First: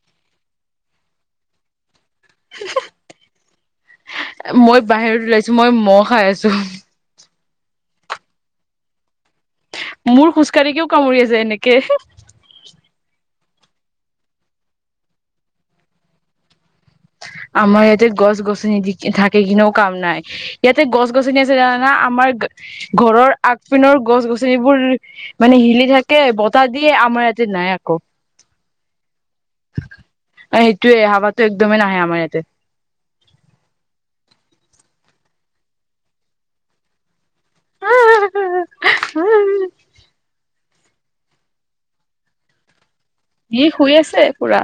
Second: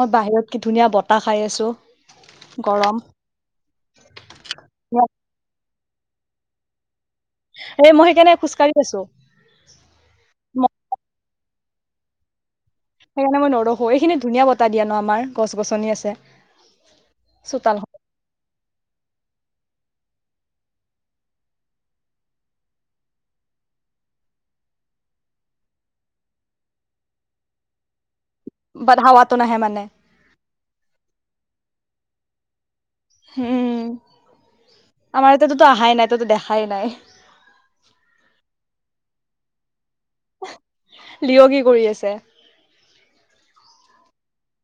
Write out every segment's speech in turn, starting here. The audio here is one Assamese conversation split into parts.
মই বাহিৰত কি ধুনীয়া বতাহ খাই আছো গৰম মই বাহিৰত ওলাইছো মই মই খাই আছো এ মই সেইকাৰণে খোজকাঢ়ি গৈছো মোৰ খোজকাঢ়িয়ও কামুৰি আ যায় এনেকে কে তোৰ কাৰণে মই নৰসো এইখিনি ধুনীয়া বতাহ দিয়া ন আমাৰ গছ গছনি আছে চোতাল আমাৰ ইয়াতে গছ গছ নিদি থ সেইখিনিও কাম নাই ইয়াতে গছ গছনি আছে জানানা আমাৰ ঘৰৰ আগ পিনৰ গছ গছনিবোৰ মানে হিলি থাকে বতাহ দিয়ে আমাৰ ইয়াতে নাই আকৌ বাধা হোৱাটো নাহে মানে টো এ হাবাটো একদম নাহে আম সময়তে উম আমাৰ ই তততো আহহাই নাই ততো দেখাই নাই উম লিয়গি কৰি আছে ই শুই আছে পুৰা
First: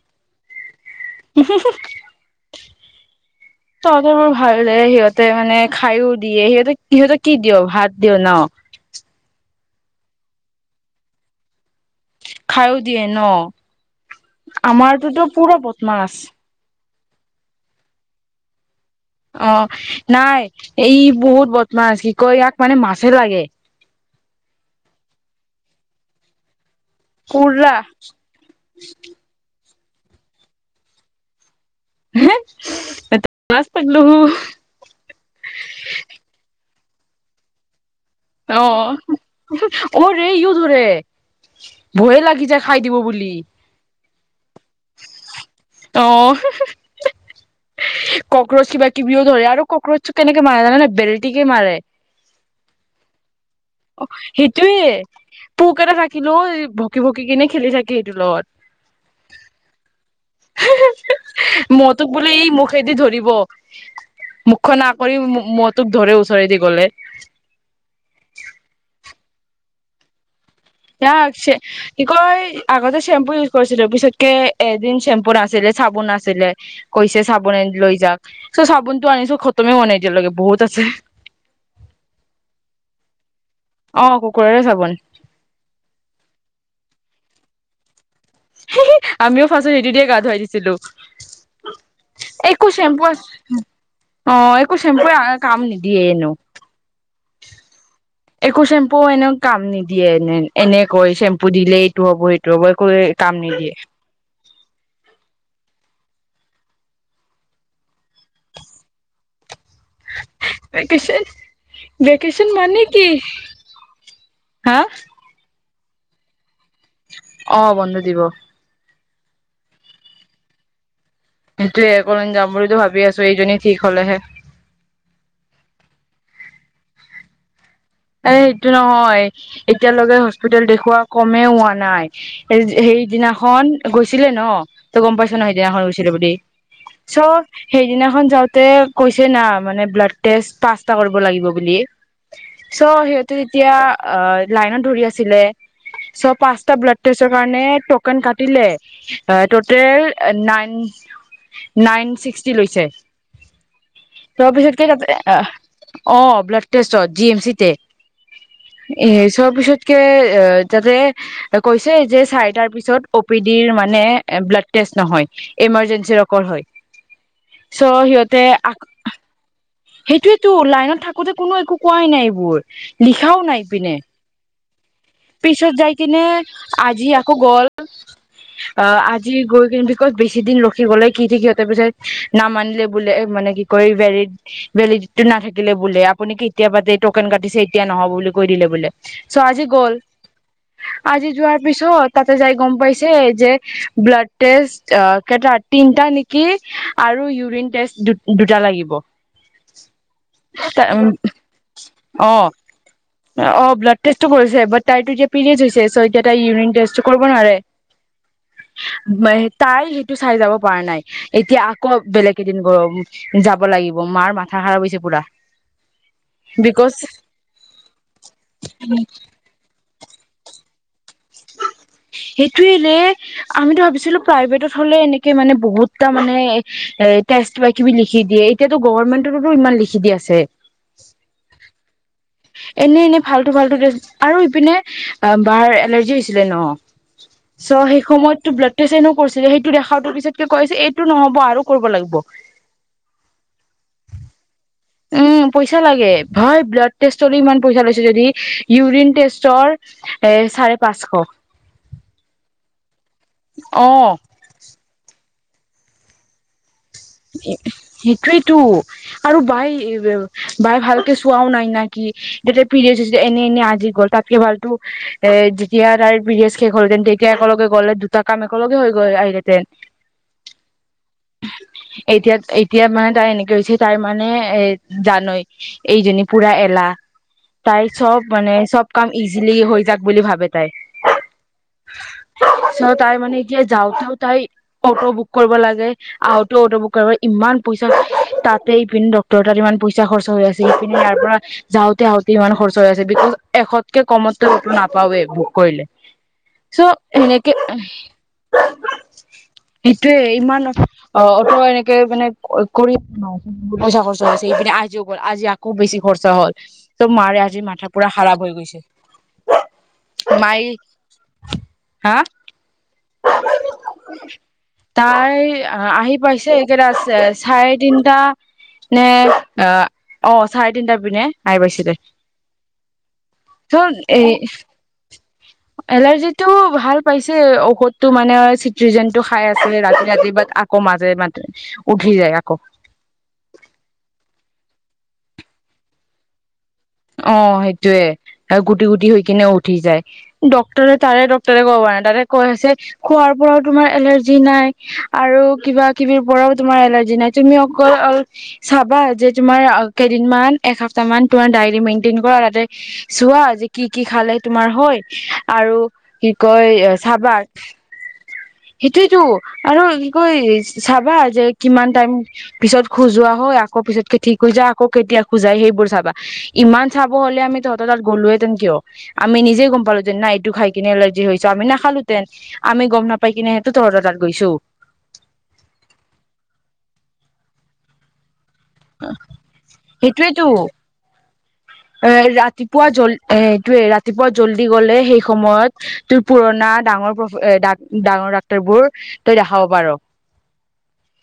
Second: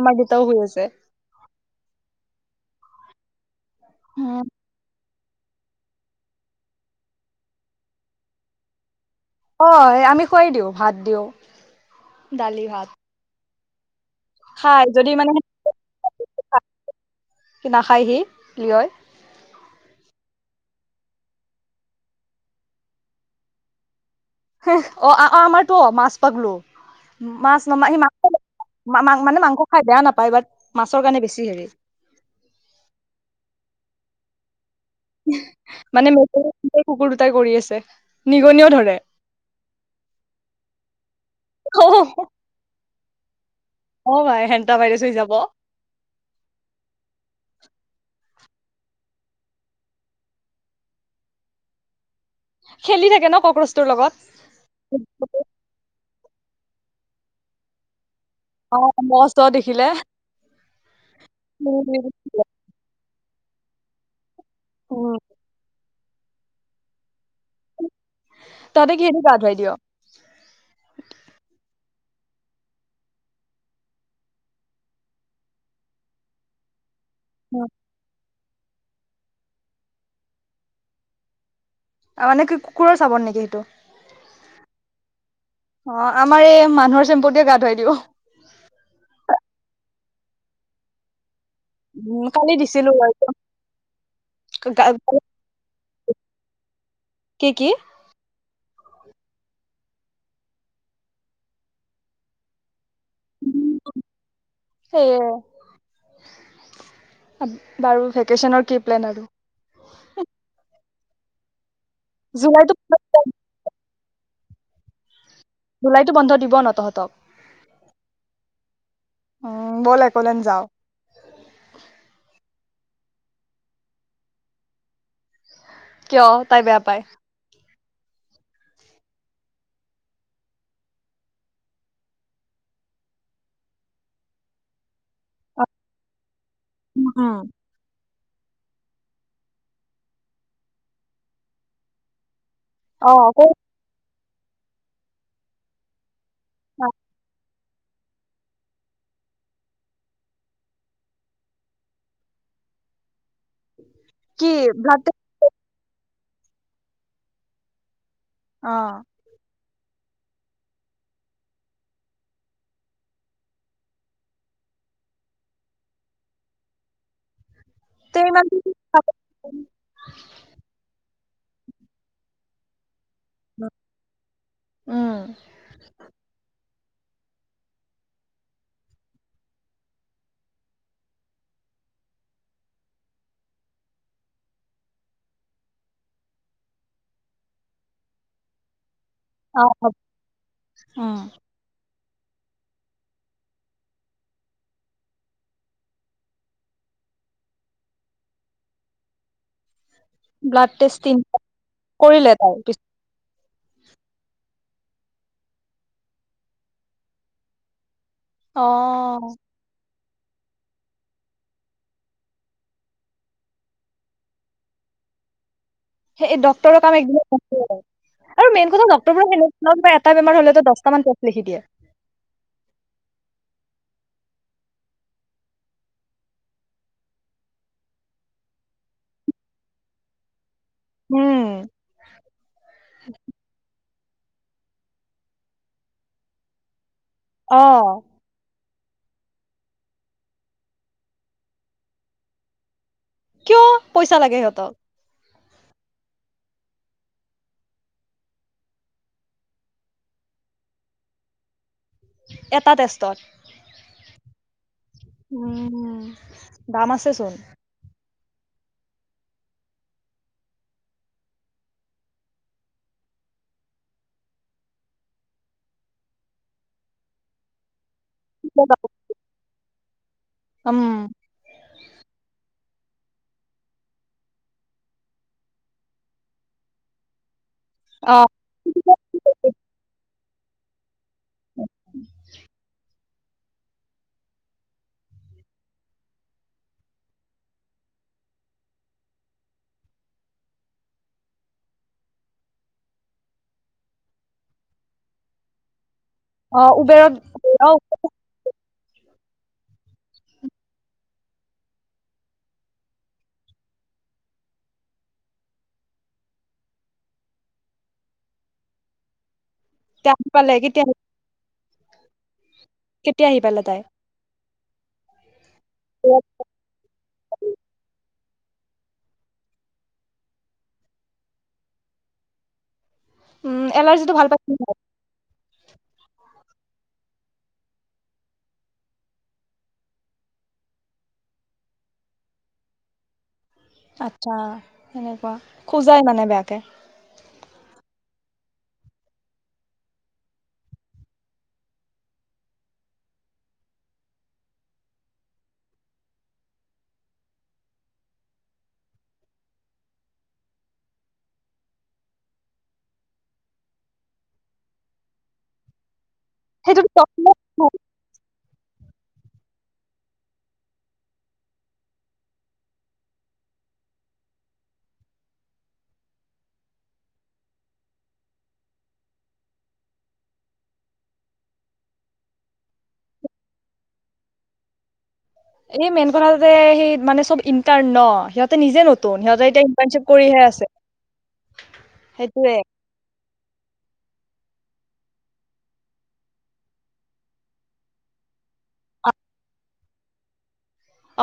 আমাৰ দুতাও শুই আছে হুম হুম তহঁতৰ বৰ ভাল দেই সিহঁত তই মানে খায়ো দিয়ে সিহঁতে সিহঁতে কি দিয় ভাত দিওঁ ন অ আমি খুৱাই দিওঁ ভাত দিওঁ দালি খাইয়ো ভাত দিয়ে ন খাই আমাৰটোটো পুৰা বদমাছ কি নাখায়হি লয় অ নাই এই বহুত বদমাছ কি কয় ইয়াক মানে মাছে লাগে অ আমাৰতো অ মাছ পাগলো মাছ পুৰা নমা সি মাংসা মানে মাংস খাই বেয়া নাপায় বাৰ মাছৰ কাৰণে বেছি হেৰি হ এ মাছ পাগলো মানে মেটেল কুকুৰ দুটাই কৰি আছে অ নিগনিও ধৰে অ ৰে ইও ধৰে ভয়ে লাগি যায় খাই দিব বুলি বি অ ভাই সেনটা বাৰ চ হৈ যাব অ কক্ৰচ কিবা কিবিও ধৰে আৰু কক্ৰচটো কেনেকে মাৰে জানে ন বেলটিমাৰি ধৰে খেলি থাকে ন ক অ সেইটোৱে পোক এটা থাকে থাকিলো ভকি ভকি কিনে খেলি থাকে অ মস্ত দেখিলে [unintelligible] মতুক বুলে ই মুখে দি ধৰিব ৱ [unintelligible] ণা কৰি উম ম [unintelligible] তোক ধৰে ওচৰে দি গ'লে তহতে কিদি গা ধুবাই দিয় [unintelligible] কি কয় আগতে চেম্পু ইউজ কৰিছিলো পিছতকে এদিন চেম্পু নাছিলে চাবোন আছিলে কৈছে চাবোন লৈ যাক স চাবুন তো আনিছো খতমে হোৱা নাই এতিয়ালৈকে বহুত আছে মানে কি কুকুৰৰ চাবন নেকি অ কুকুৰৰে চাবোন অ আমাৰ এই মানুহৰ চেম্প গা ধুৱাই দিব [unintelligible] আমিও ফাৰচত সেইটো দিয়ে গা ধুৱাই দিছিলো উম কালি একো দিছিলো চেম্পু বাৰু। আ অ একো চেম্পুয়ে কাম নিদিয়ে এনেও কি কি একো চেম্পু এনেক কাম নিদিয়ে এনে এনেকৈ চেম্পু দিলে এইটো হব এইটো হ'ব ক কাম নিদিয়ে সেয়ে বাৰু ভেকেশচনৰ কি প্লেন কেছে [unintelligible] ভেকেচন জুলাইতো মানে কি হা জুলাইতো বন্ধ দিব ন তহঁতক অ বন্ধ দিব উম ব'ল একলেন যাও সেইটো এ একলেণ যাম বুলিতো ভাবি আছো এইজনী ঠিক হলেহে কিয় তাই বেয়া পায় এ সেইটো নহয় এতিয়ালৈকে হস্পিটেলত দেখুওৱা কমেই হোৱা নাই সেইদিনাখন গৈছিলে ন ত গম পাইছ ন সেইদিনাখন গৈছিলে বুলি উম চ' উম সেইদিনাখন যাওঁতে কৈছে না মানে ব্লাড টেষ্ট পাঁচটা কৰিব লাগিব বুলি চ' অ সিহঁতো তেতিয়া অ লাইনত ধৰি আছিলে চ' পাঁচটা ব্লাড টেষ্টৰ কাৰণে ট'কেন কাটিলে ট'টেল নাইন নাইন ছিক্সটি লৈছে কি তাৰপিছত কেতা ভাত অ অ blood test G M C তে অ এ চবছয়ত তাকে কৈছে যে চাৰিটাৰ পাছত ঔপিদিৰ মানে ব্লাড টেষ্ট নহয় এমাৰ জেন্সিৰে অকল হয়। চ' তে সিহঁতে ইমান আ সেইটোয়েতটো লাইনত থাক আগোতে কোনো একো কোৱাই নাই। পোৱত লিখাও নাই এপিনে উম পিছত যাই কিনে আজি আকৌ গ'ল অ আজি গৈ কিনে বেছি দিন ৰখি গলে কি থাক সিহঁতৰ পিছত নামানিলে বোলে মানে কি ক ভেলিড ভেলিডিটো নাথাকিলে বোলে আপুনি কেতিয় পা ন কাটিছে এতিয়া নহব বুলি কৈ দিলে বলে চ' অ আজি গ'ল উম আজি যোৱাৰ পিছত তাতে যাই গম পাইছে যে ব্লাড টেষ্ট কটা তিনটা নেকি আৰু ইউৰিন টেষ্ট দুটা লাগিব ব্লাড টেষ্ট তিনিটা। অ কৰিলে তাইছ। অ ব্লাড টেষ্টটো কৰিছে বা তাই এতিয়া পিৰিয়ডছ হৈছে চ' এতিয়া তাই ইউৰিন টেষ্টটো কৰিব নোৱাৰে অ মই তাই টো চাই যাব পৰা নাই এতিয়া আকৌ বেলেগ কেইদিন গ যাব লাগিব মাৰ মাথা খাৰাপ হৈছে পুৰা সেই ডক্তৰৰ বিকজ কাম একদম আৰু মেইন কথা ডক্তৰ বোৰেনে এটা বেমাৰ হলে ত দহটামান ক সেইটোৱে আমিতো ভাবিছোঁ। চালা প্ৰাইভেটত হ'লে এনেকে মানে বহুত কাম লিখি দিয়ে এতিয়া তো গৰম বন্ধৰ বাবে বহুত লিখি দি আছে উম এনে এনে ফাল্টু ফাল্টু ডেছ আৰু ইপিনে বাৰ এলাৰ্জি ছিলে ন অ চ' সেই সময়ত তো ব্লাড। চনো কৰিছিলে সেইটো দেখাটো পিছতকে কৈছে এইটো নহব আৰু কৰিব লাগিব কিয় পইচা লাগে সিহঁতক উম পইচা লাগে ভয় ব্লাড টেষ্টলৈ ইমান পইচা লৈছে যদি ইউৰিন টেষ্টৰ এ চাৰে পাঁচশ এটা টেষ্টত অ [unintelligible] উম হম দাম আছে চোন টো আৰু বাই বাই ভালকে চোৱাও নাই নেকি পিৰিয়ড হৈছিলেএনে এনে আজি গ'ল তাতকে ভালতো এ যেতিয়া তাই পিৰিয়ছ কেে হ'লতে তেতিয়া একেলগে গ'লে কামে ক লগে হৈ গৈ আহিলতে উম এতিয়া এতিয়া মানে তাৰ এনেকে হৈছে তাৰ মানে এ জানৈ এইজনী পুৰা এলাহ তাই অ চব মানে চব কাম ইজিলি হৈ যাক বুলি ভাবে [unintelligible] তাই চ' [unintelligible] তাই মানে এতিয়া যাওঁতেও তাই অটো বুক কৰিব লাগে আহোতে অটো বুক কৰিব ইমান পইচা তাতে ইপিনে ডক্টৰ তাতে ইমান পইচা খৰচা হৈ আছে ইপিনে ইয়াৰ পৰা যাওঁতে হাওঁতে ইমান খৰচা হৈ আছে বিকজ এশতকে কমত অটো নাপাৱওে বুক কৰিলে অ চ' উবেৰত এনেকে অ সেইটোৱে ইমান অ অ ত এনেকে মানে কৰি আ পইচা খৰচাছে ইপিনে আজিও গল আজি আকৌ বেছি খৰচা হল ত' মাৰে আজি মাথা পুৰা খাৰাপ হৈ গৈছে ত পালে মাই কেতিয়া আহি হা কেতিয়া পালে তাই তাই আহি পাইছে এইকেইটা চাৰে তিনিটা নে অহ অ চাৰে তিনিটাবিনে আইি পাইছিল দে। উম [unintelligible] এলাৰ্জিটো এ ভাল পাইছে এলাৰজি তেও ভাল পাইছে ঔষধ তঅ মানে চিটিযেনটো খাই আছিলে ৰাতি ৰাতি আকৌ মাজে মাজ উঠি যায় আকৌ। আচ্ছা সেনেকুৱা খোজাই মানে বেয়াকে? অ সেইটোৱে আৰু গুটি গুটি হৈ কিনে উঠি যায় ডক্টৰে তাৰে ডক্টৰে ক'ব পৰা নাই তাৰে কৈ আছে খোৱাৰ পৰাও তোমাৰ এলাৰ্জি নাই আৰু কিবা কিবিৰ পৰাও তোমাৰ এলাৰ্জি নাই তুমি অকল চাবা যে তোমাৰ কেইদিনমান এসপ্তাহ মান তোমাৰ ডাইট মেইনটেইন কৰা তাতে চোৱা যে কি কি খালে তোমাৰ হয় আৰু কি কয় সেইটোতো চাবা সেইটোৱেটো‌ আৰু কৈ চাবা যে কিমান টাইম পিছত খোজোৱা হয় আকৌ পিছতকে ঠিক হৈ যায় আকৌ কেতিয়া খোজাই সেইবোৰ চাবা। ইমান চাব হলে আমি তহঁতৰ তাত গলোহেঁতেন কিয় আমি নিজে গম পালো যেন নাইএইটো খাই কিনে এলাৰ্জি হৈছে আমি নাখালোহেতেন আমি গম নাপাই কিনে তহঁতৰ তাত গৈছো। এনে মেইন কথাতো যে সেই মানে চব ইণ্টাৰ ন সিহঁত নিজে নতুন সিহঁতে এতিয়া ইণ্টাৰ্নশ্বিপ কৰিহে সেইটোয়েতো আছে। এ সেইটোয়ে ৰাতিপুৱা জ্বল এইটোৱে ৰাতিপুৱা ৰাতিপুৱা জল্দি গ'লে সেই সময়ত তোৰ পুৰণা ডাঙৰ [unintelligible] ডাঙৰ বোৰ তই দেখাব পাৰ।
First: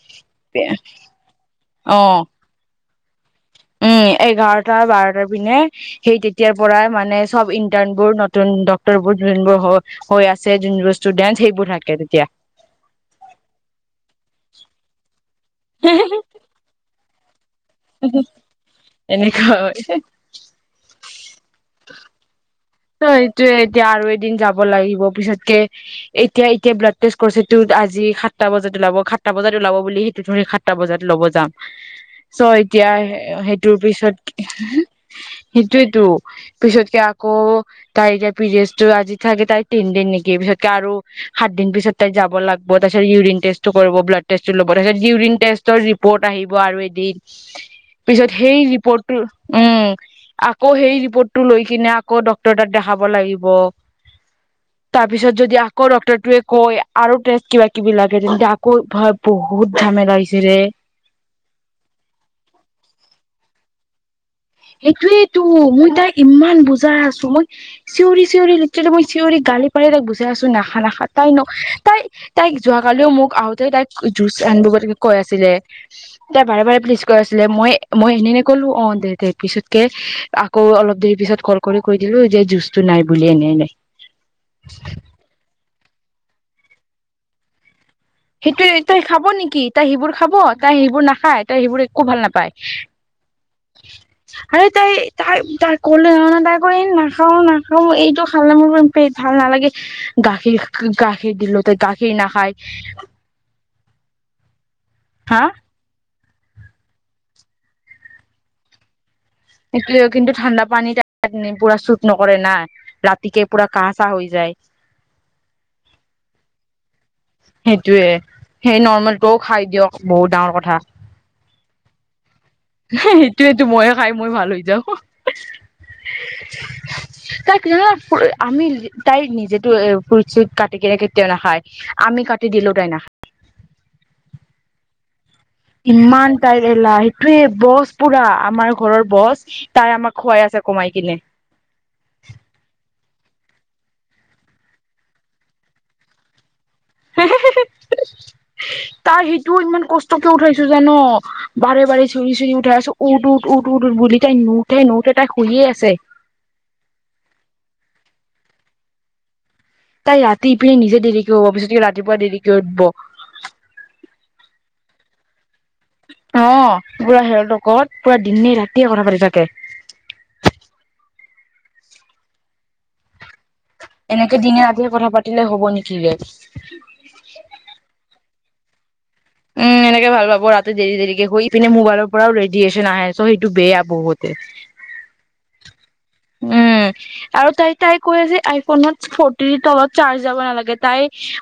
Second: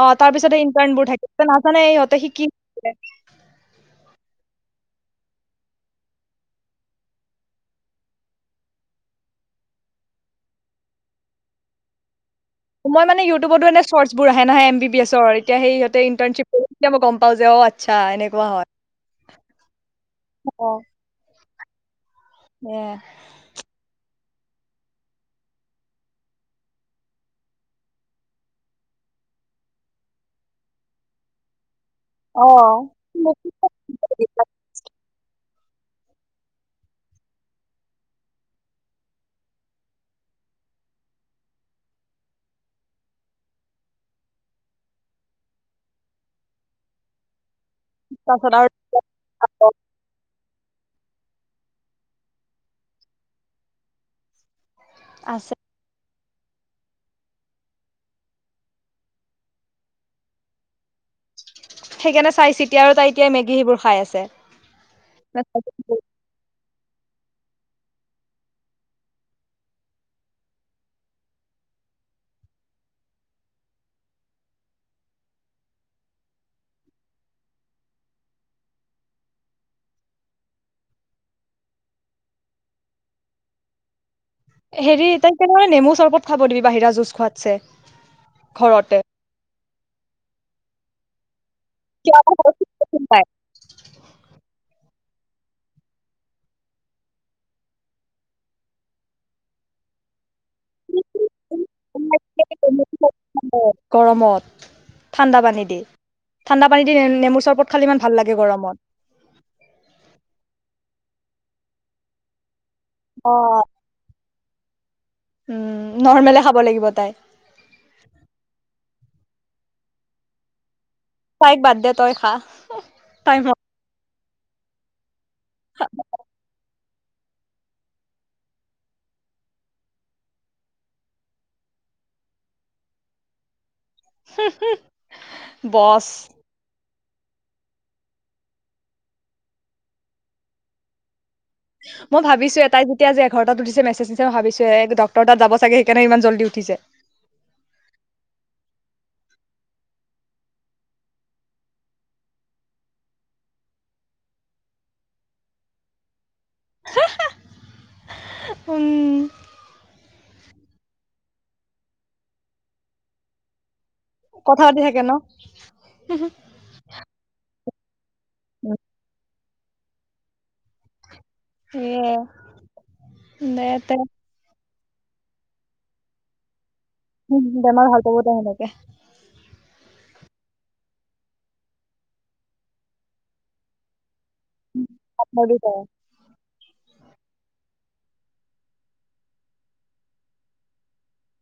অ তাৰ পিছত ইণ্টাৰ্ণবোৰ থাকে নাজানে ইহঁতে অ শিকি উম এঘাৰটা বাৰটাৰ পিনে সেই তেতিয়াৰ পৰা মানে চব ইন্টাৰণবোৰ নতুন ডক্টৰ বোৰ যোনবোৰ হৈ আছে যোনবোৰ ষ্টুডেন্ট সেইবোৰ থাকে তেতিয়া। মই মানে ইউটউবতো এনে চৰ্চ বোৰ আহে নহয় এম বি এছৰ। তেতিয়া সিহঁতে ইণ্টাৰচিপ কৰিছিলে মই অ যোৱাবাৰ হো হো‌ এনেকা হয় অ । ত সেয়াই। ত এইটোৱেই এতিয়া আৰু দিন যাব লাগিব পিছতকে এতিয়া এতিয়া ব্লাড টেষ্ট কৰিছে ইটো আজি সাতটা বজাত ওলাব সাতটা বজাত ওলাব বুলি সেইটো ধৰি সাতটা বজাত ল'ব যাম। চ অ এতিয়া মোক সেইটোৰ পিছত কি সেইটোৱেতো পিছতকে আকৌ তাই এতিয়া পিৰিয়চটো আজি থাকে তাই তিন দিন নেকি পিছতকে আৰু সাত দিন পিছত তাই যাব লাগিব তাৰপিছত ইউৰিন টেষ্ট কৰিব ব্লাড টেষ্ট লব তাৰপিছত ইউৰিন টেষ্টৰ ৰিপৰ্ট আহিব আৰু এদিন পিছত তাৰপাছত সেই আৰু ৰিপৰ্টটো উম আকৌ সেই ৰিপৰ্টটো লৈ কিনে আকৌ ডক্টৰ ডক্টৰ তাত দেখাব লাগিব তাৰপিছত আছে যদি আকৌ ডক্টৰ সেইটোৱে কৈ আৰু টেষ্ট কিবা কিবি লাগে তেন্তে আকৌ ভাই বহুত জামেলা হৈছে ৰে সি এইবোৰ খাই আছে এইটোয়েই তো মই তাইক ইমান বুজাওঁ বুজাই আছো মই চিঞৰি চিঞৰি মই চিঞৰি গালি পাৰি তাইক বুজাই আছো নাখায় নাখা, তাই ন তাই তাইক যোৱাকালিও মোক আহোতে তাইক জুচ আনিব কৈ আছিলে তাই বাৰে বাৰে প্লিজ কৈ আছিলে মই মই এনে ক'লো অ দে পিছতকে আকৌ অলপ দেৰি পিছত কল কৰি কৈ দিলো যে জুচটো নাই বুলি এনেই নাই হেৰি তাই তেনেকুৱা নেমু চৰবত খাব দিবি বাহিৰা জুচ খোৱাতকে সেইটোয়ে তই খাব নেকি তাই সেইবোৰ খাব তাই সেইবোৰ নাখায় সেইবোৰ একো কিয় ভাল বহুত নাপায় কোনোবাই আৰু তাই তাই তাই কলে না তাই কই নাখাও নাখাও এইটো খালে মোৰ ভাল নালাগে গাখীৰ গাখীৰ দিলো তাই গাখীৰ নাখায় গৰমত ঠাণ্ডা হা পানী দে ঠাণ্ডা পানী দি নেমুৰ চৰবত খালে ইমান ভাল লাগে গৰমত কিন্তু ঠাণ্ডা পানী তাত পুৰা চুট নকৰে নাই অ ৰাতিকে পুৰা কাহ চাহ হৈ যায়। উম নৰ্মেলে খাব লাগিব তাই সেইটোৱে সেই নৰ্মেল তও খাই দিয়ক বহুত ডাঙৰ কথা তাই বাদ্ দে তই খা তাই ম সেইটোয়েটো মইয়ে খাই মই ভাল হৈ যাওঁ [unintelligible] তাই আমি তাই নিজেটো ফ্ৰুত চুট কাটি কিনে কেতিয়াও নাখায়, আমি কাটি দিলও তাই নাখায় হ হু ইমান [unintelligible] তে বছ পুৰা আমাৰ ঘৰৰ বছ তাই আমাক খোৱাই আছে কমাই কিনে মই ভাবিছো এ তাই যেতিয়া যে এঘাৰ তাত উঠিছে মেছেজ দিছে মই ভাবিছো ডক্তৰ তাত যাব চাগে, সেইকাৰণে ইমান জল্দি উঠিছে তাই সেইটো ইমান কষ্টকে উঠাইছো জান, বাৰে বাৰে চিঞৰি চিঞৰি উঠাই আছো উঠ উঠ উঠ উঠ বুলি, তাই নুওঠে নুঠে তাই শুইয়ে আছে উম তাই ৰাতি পিনে নিজে দেৰিকে শুব বিচাৰে ৰাতিপুৱা দেৰিকে উঠব কথা পাতি থাকে ন [unintelligible] পূৰা দিনে ৰাতিয়ে কথা পাতি থাকে উ [inaudible] এনেকে দিনে‌ ৰাতি কথা পাতিলে হ'ব নেকি ৰে উম বেমাৰ ভাল পাবদে [inaudible] তাকে উম এনেকে ভাল পাব ৰাতি দেৰি দেৰিকে শুই পিনে মোবাইলৰ পৰাও ৰেডিয়েচন আহে চ' সেইটো বেয়া বহুত [unintelligible] উম আৰু তাই তাই কৈ যে আইফোনত ফটি তলত চাৰ্জ যাব নালাগে তাই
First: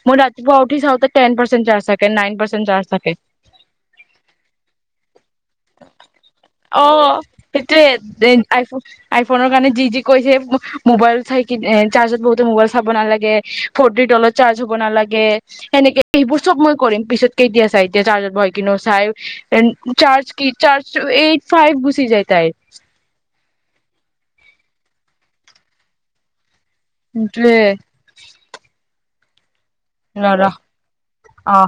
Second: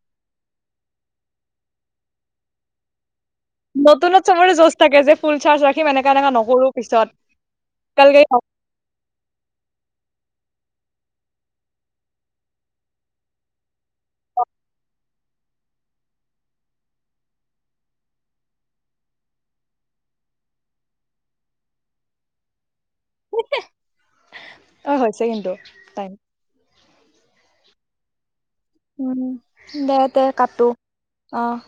মই ৰাতিপুৱা উঠি চাওঁতে টেন পাৰ্চেন্ট চাৰ্জ থাকে নাইন প চাৰ্জ থাকে নতুনত চবৰে জোঁজ থাকে যে ফুল চাৰ্জ ৰাখিম এনেকা এনেকা নকৰো অ পিছত কালকে সেইটোৱে আইফোনৰ কাৰণে যি যি কৈছে মোবাইল চাই কি চাৰ্জত বহুতে মোবাইল চাব নালাগে ফ'ৰটি তলত চাৰ্জ হ'ব নালাগে সেনেকে সেইবোৰ চব মই কৰিম পিছত কেইতিয়া চাই এতিয়া চাৰ্জত বহ কিনে চাই চাৰ্জ কি চাৰ্জ এইট ফাইভ গুচি যায় তাই অ হৈছে কিন্তু টাইম [unintelligible] [inaudible] দে দে ল'ৰা কাতো অ আহ